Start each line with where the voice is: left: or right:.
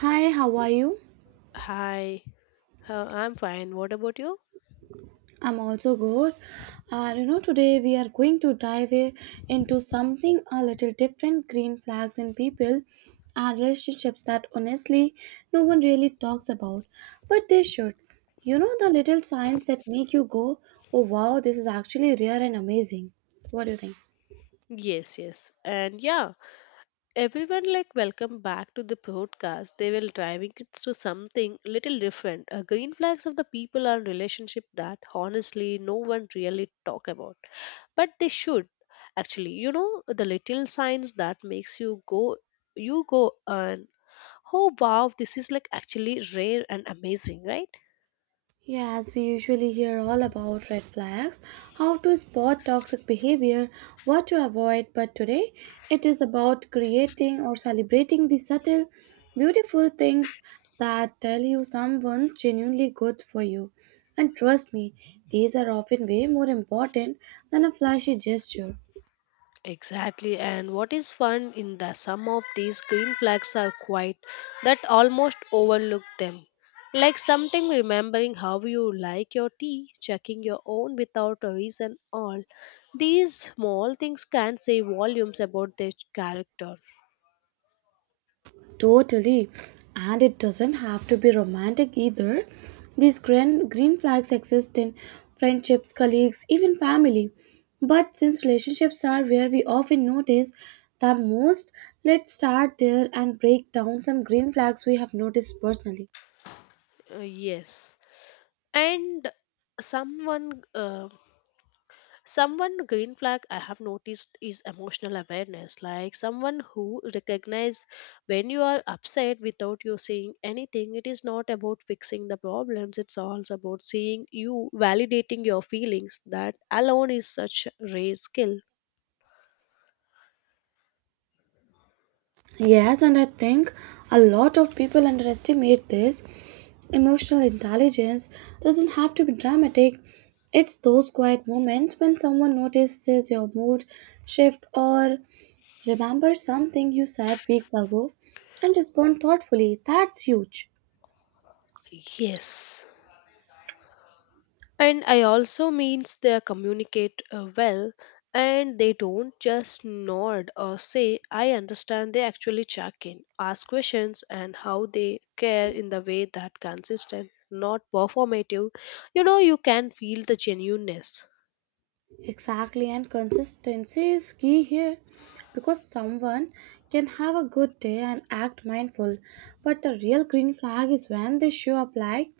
right: Hi, how are you?
left: Hi, I'm fine. What about you?
right: I'm also good. And you know, today we are going to into something a little different, green flags in people and relationships that honestly no one really talks about, but they should. You know, the little signs that make you go, oh wow, this is actually rare and amazing. What do you think?
left: Yes, yes. And yeah, everyone like welcome back to the podcast. They will driving it to something little different. Green flags of the people and relationship that honestly no one really talk about. But they should actually, you know, the little signs that makes you go and oh wow, this is like actually rare and amazing, right?
right: Yes, we usually hear all about red flags, how to spot toxic behavior, what to avoid, but today it is about creating or celebrating the subtle, beautiful things that tell you someone's genuinely good for you. And trust me, these are often way more important than a flashy gesture.
left: Exactly, and what is fun in that some of these green flags are quite that almost overlook them. Like something remembering how you like your tea, checking your own without a reason all. These small things can say volumes about their character.
right: Totally. And it doesn't have to be romantic either. These green flags exist in friendships, colleagues, even family. But since relationships are where we often notice the most, let's start there and break down some green flags we have noticed personally.
left: Yes. And someone uh, someone green flag I have noticed is emotional awareness, like someone who recognize when you are upset without you saying anything. It is not about fixing the problems, it's also about seeing you, validating your feelings. That alone is such a rare skill.
right: Yes, and I think a lot of people underestimate this. Emotional intelligence doesn't have to be dramatic. It's those quiet moments when someone notices your mood shift or remembers something you said weeks ago and respond thoughtfully. That's huge.
left: Yes, and I also means they communicate well, and they don't just nod or say I understand. They actually check in, ask questions, and how they care in the way that consistent, not performative. You know, you can feel the genuineness.
right: Exactly, and consistency is key here because someone can have a good day and act mindful, but the real green flag is when they show up like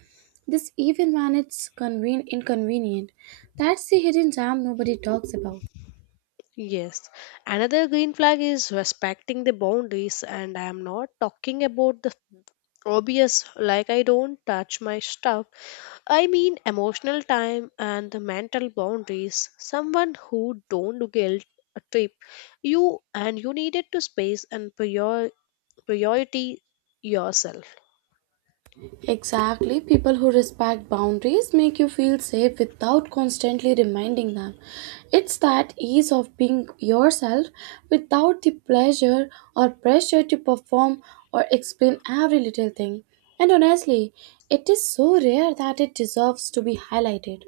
right: this, even when it's inconvenient. That's the hidden gem nobody talks about.
left: Yes, another green flag is respecting the boundaries, and I am not talking about the obvious like I don't touch my stuff. I mean emotional, time, and the mental boundaries. Someone who don't guilt a trip you and you needed to space and priority yourself.
right: Exactly. People who respect boundaries make you feel safe without constantly reminding them. It's that ease of being yourself without the pleasure or pressure to perform or explain every little thing. And honestly, it is so rare that it deserves to be highlighted.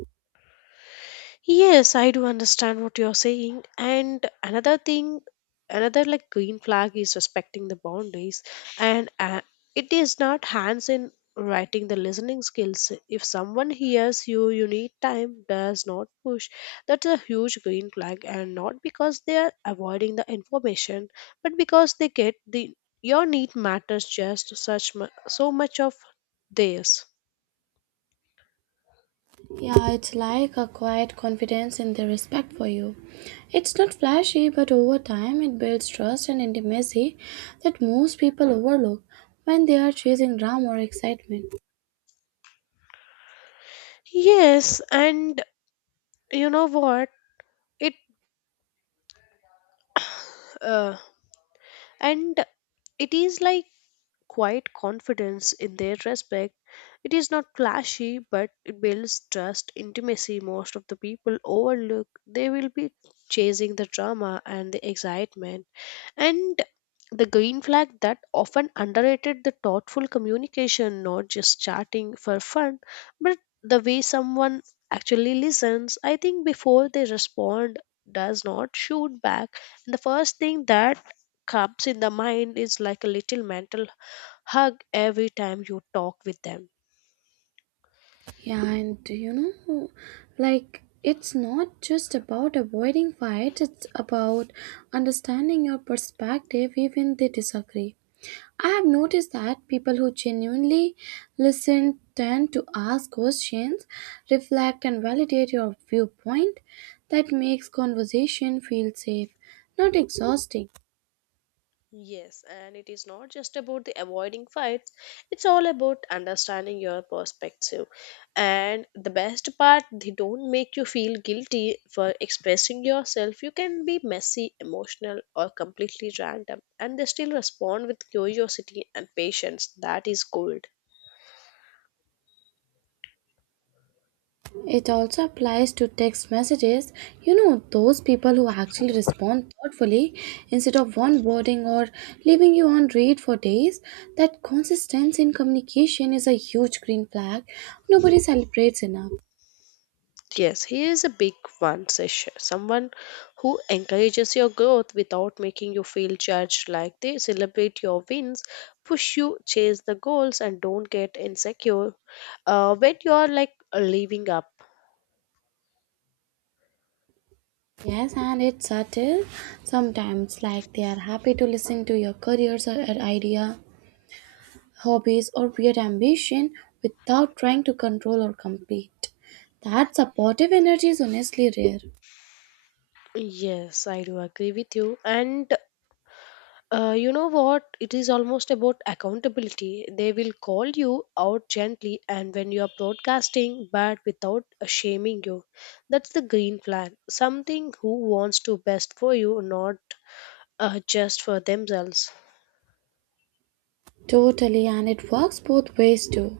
left: Yes, I do understand what you're saying. And another thing, another like green flag is respecting the boundaries. And it is not hands in writing the listening skills. If someone hears you, you need time, does not push. That's a huge green flag. And not because they are avoiding the information, but because they get the your need matters just such so much of theirs.
right: Yeah, it's like a quiet confidence in their respect for you. It's not flashy, but over time it builds trust and intimacy that most people overlook when they are chasing drama or excitement.
left: Yes, and you know what? It uh, and it is like quiet confidence in their respect. It is not flashy, but it builds trust, intimacy. Most of the people overlook. They will be chasing the drama and the excitement. And the green flag that often underrated the thoughtful communication, not just chatting for fun, but the way someone actually listens, I think before they respond, does not shoot back. The first thing that comes in the mind is like a little mental hug every time you talk with them.
right: Yeah, and you know, like it's not just about avoiding fights, it's about understanding your perspective even they disagree. I have noticed that people who genuinely listen tend to ask questions, reflect, and validate your viewpoint. That makes conversation feel safe, not exhausting.
left: Yes, and it is not just about the avoiding fights, it's all about understanding your perspective. And the best part, they don't make you feel guilty for expressing yourself. You can be messy, emotional, or completely random, and they still respond with curiosity and patience. That is gold.
right: It also applies to text messages. You know, those people who actually respond thoughtfully instead of one wording or leaving you on read for days. That consistency in communication is a huge green flag nobody celebrates enough.
left: Yes, he is a big one, Sish. Someone who encourages your growth without making you feel judged, like they celebrate your wins, push you, chase the goals, and don't get insecure when you are like living up.
right: Yes, and it's subtle. Sometimes, like they are happy to listen to your careers or idea, hobbies, or weird ambition without trying to control or compete. That supportive energy is honestly rare.
left: Yes, I do agree with you. And you know what? It is almost about accountability. They will call you out gently and when you are broadcasting, but without shaming you. That's the green flag. Something who wants to best for you, not just for themselves.
right: Totally, and it works both ways too.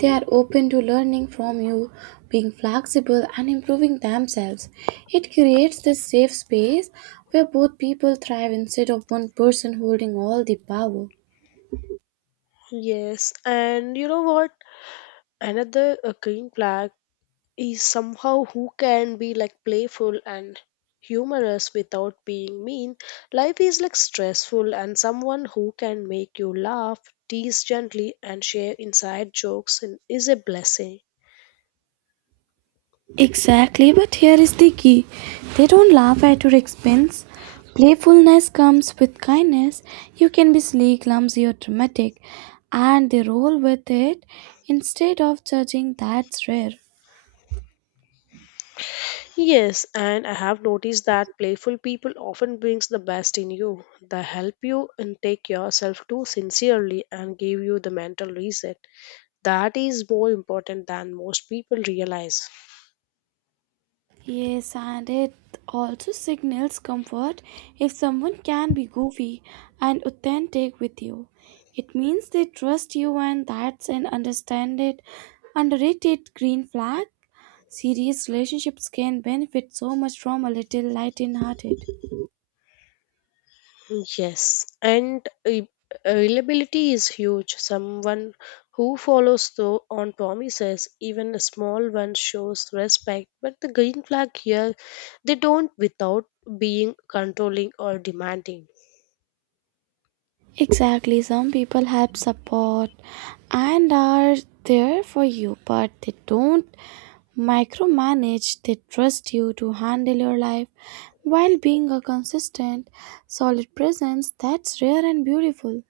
right: They are open to learning from you, being flexible, and improving themselves. It creates this safe space where both people thrive instead of one person holding all the power.
left: Yes, and you know what? Another green flag is somehow who can be like playful and humorous without being mean. Life is like stressful, and someone who can make you laugh, tease gently, and share inside jokes and is a blessing.
right: Exactly, but here is the key. They don't laugh at your expense. Playfulness comes with kindness. You can be sleek, clumsy, or dramatic, and they roll with it instead of judging. That's rare.
left: Yes, and I have noticed that playful people often brings the best in you. They help you and take yourself too sincerely and give you the mental reset. That is more important than most people realize.
right: Yes, and it also signals comfort if someone can be goofy and authentic with you. It means they trust you, and that's an understand it, underrated green flag. Serious relationships can benefit so much from a little light hearted.
left: Yes, and availability is huge. Someone who follows through on promises, even a small one, shows respect. But the green flag here, they don't without being controlling or demanding.
right: Exactly, some people have support and are there for you, but they don't micromanage, they trust you to handle your life while being a consistent, solid presence that's rare and beautiful.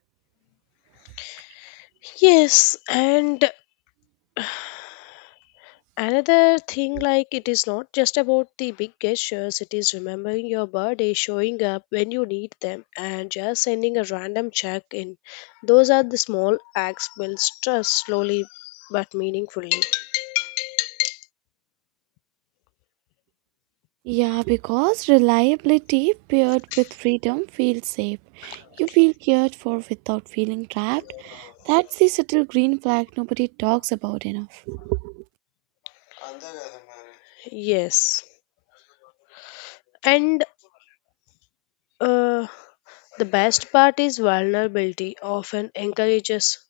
left: Yes, and another thing, like it is not just about the big gestures, it is remembering your birthday, showing up when you need them, and just sending a random check in. Those are the small acts builds trust slowly but meaningfully.
right: Yeah, because reliability paired with freedom feels safe. You feel cared for without feeling trapped. That's the subtle green flag nobody talks about enough.
left: Yes. And uh, the best part is vulnerability often encourages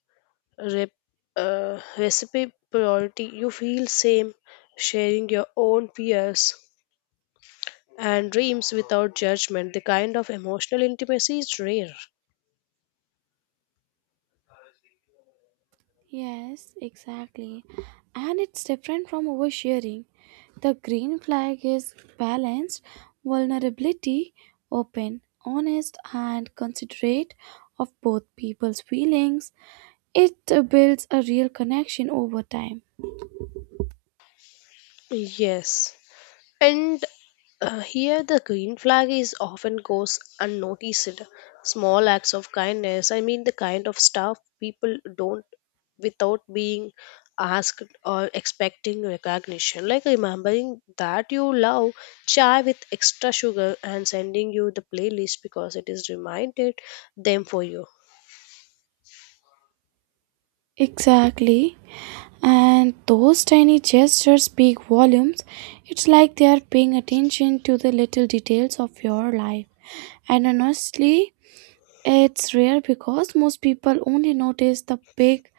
left: rep- reciprocity. You feel same sharing your own fears and dreams without judgment. The kind of emotional intimacy is rare.
right: Yes, exactly. And it's different from oversharing. The green flag is balanced, vulnerability, open, honest, and considerate of both people's feelings. It builds a real connection over time.
left: Yes. And here the green flag is often goes unnoticed. Small acts of kindness, I mean the kind of stuff people don't without being asked or expecting recognition. Like remembering that you love chai with extra sugar and sending you the playlist because it is reminded them for you.
right: Exactly. And those tiny gestures speak volumes. It's like they are paying attention to the little details of your life. And honestly, it's rare because most people only notice the big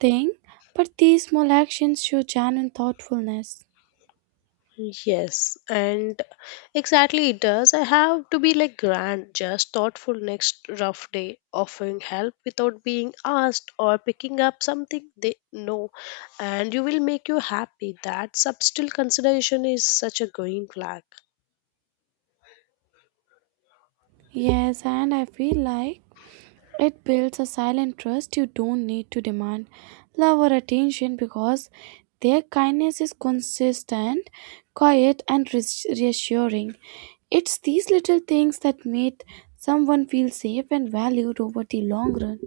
right: thing, but these small actions show genuine thoughtfulness.
left: Yes, and exactly it does. I have to be like grand, just thoughtful next rough day, offering help without being asked or picking up something they know, and you will make you happy. That subtle consideration is such a green flag.
right: Yes, and I feel like it builds a silent trust. You don't need to demand love or attention because their kindness is consistent, quiet, and reassuring. It's these little things that make someone feel safe and valued over the long run.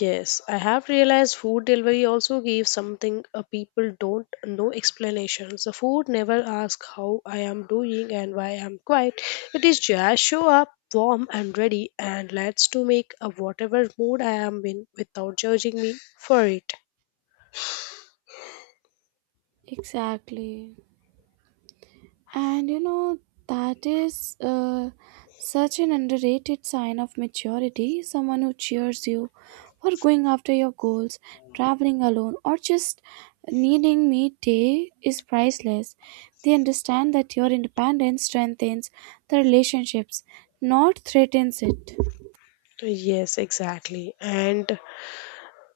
left: Yes, I have realized food delivery also gives something people don't no explanations. The food never asks how I am doing and why I'm quiet. It is just show up warm and ready and lets to make a whatever mood I am in without judging me for it.
right: Exactly. And you know, that is such an underrated sign of maturity. Someone who cheers you for going after your goals, traveling alone, or just needing me day is priceless. They understand that your independence strengthens the relationships, not threatens it.
left: Yes, exactly. And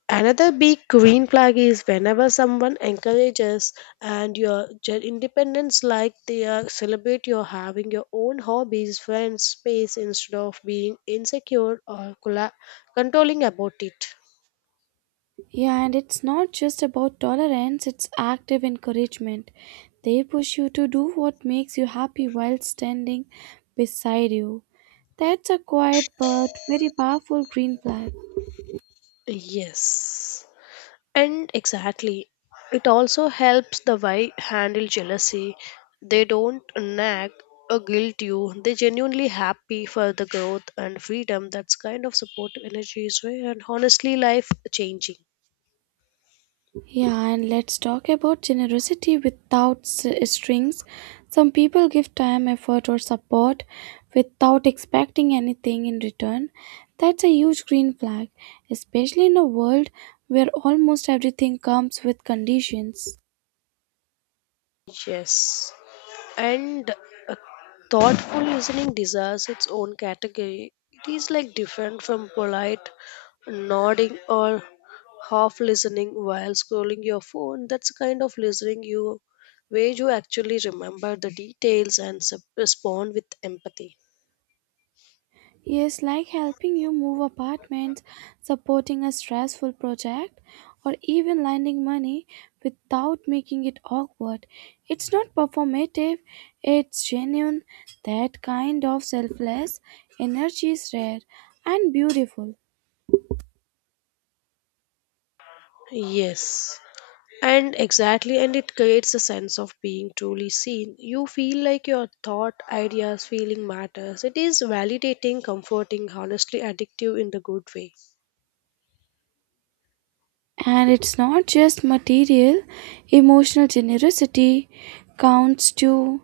left: another big green flag is whenever someone encourages and your independence, like they are celebrate your having your own hobbies, friends, space instead of being insecure or controlling about it.
right: Yeah, and it's not just about tolerance, it's active encouragement. They push you to do what makes you happy while standing beside you. That's a quiet but very powerful green flag.
left: Yes. And exactly, it also helps the wife handle jealousy. They don't nag or guilt you. They genuinely happy for the growth and freedom. That's kind of supportive energy is rare and honestly life changing.
right: Yeah, and let's talk about generosity without strings. Some people give time, effort, or support without expecting anything in return. That's a huge green flag, especially in a world where almost everything comes with conditions.
left: Yes. And uh, thoughtful listening deserves its own category. It is like different from polite nodding or half listening while scrolling your phone. That's the kind of listening you where you actually remember the details and respond with empathy.
right: Yes, like helping you move apartments, supporting a stressful project, or even lending money without making it awkward. It's not performative, it's genuine. That kind of selfless energy is rare and beautiful.
left: Yes. And exactly, and it creates a sense of being truly seen. You feel like your thought, ideas, feeling matters. It is validating, comforting, honestly addictive in the good way.
right: And it's not just material, emotional generosity counts too.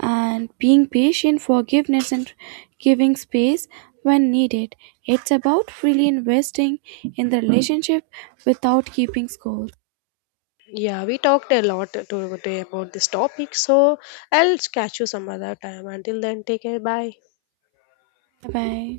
right: And being patient, forgiveness, and giving space when needed. It's about freely investing in the relationship without keeping score.
left: Yeah, we talked a lot today about this topic, so I'll catch you some other time. Until then, take care. Bye.
right: Bye bye.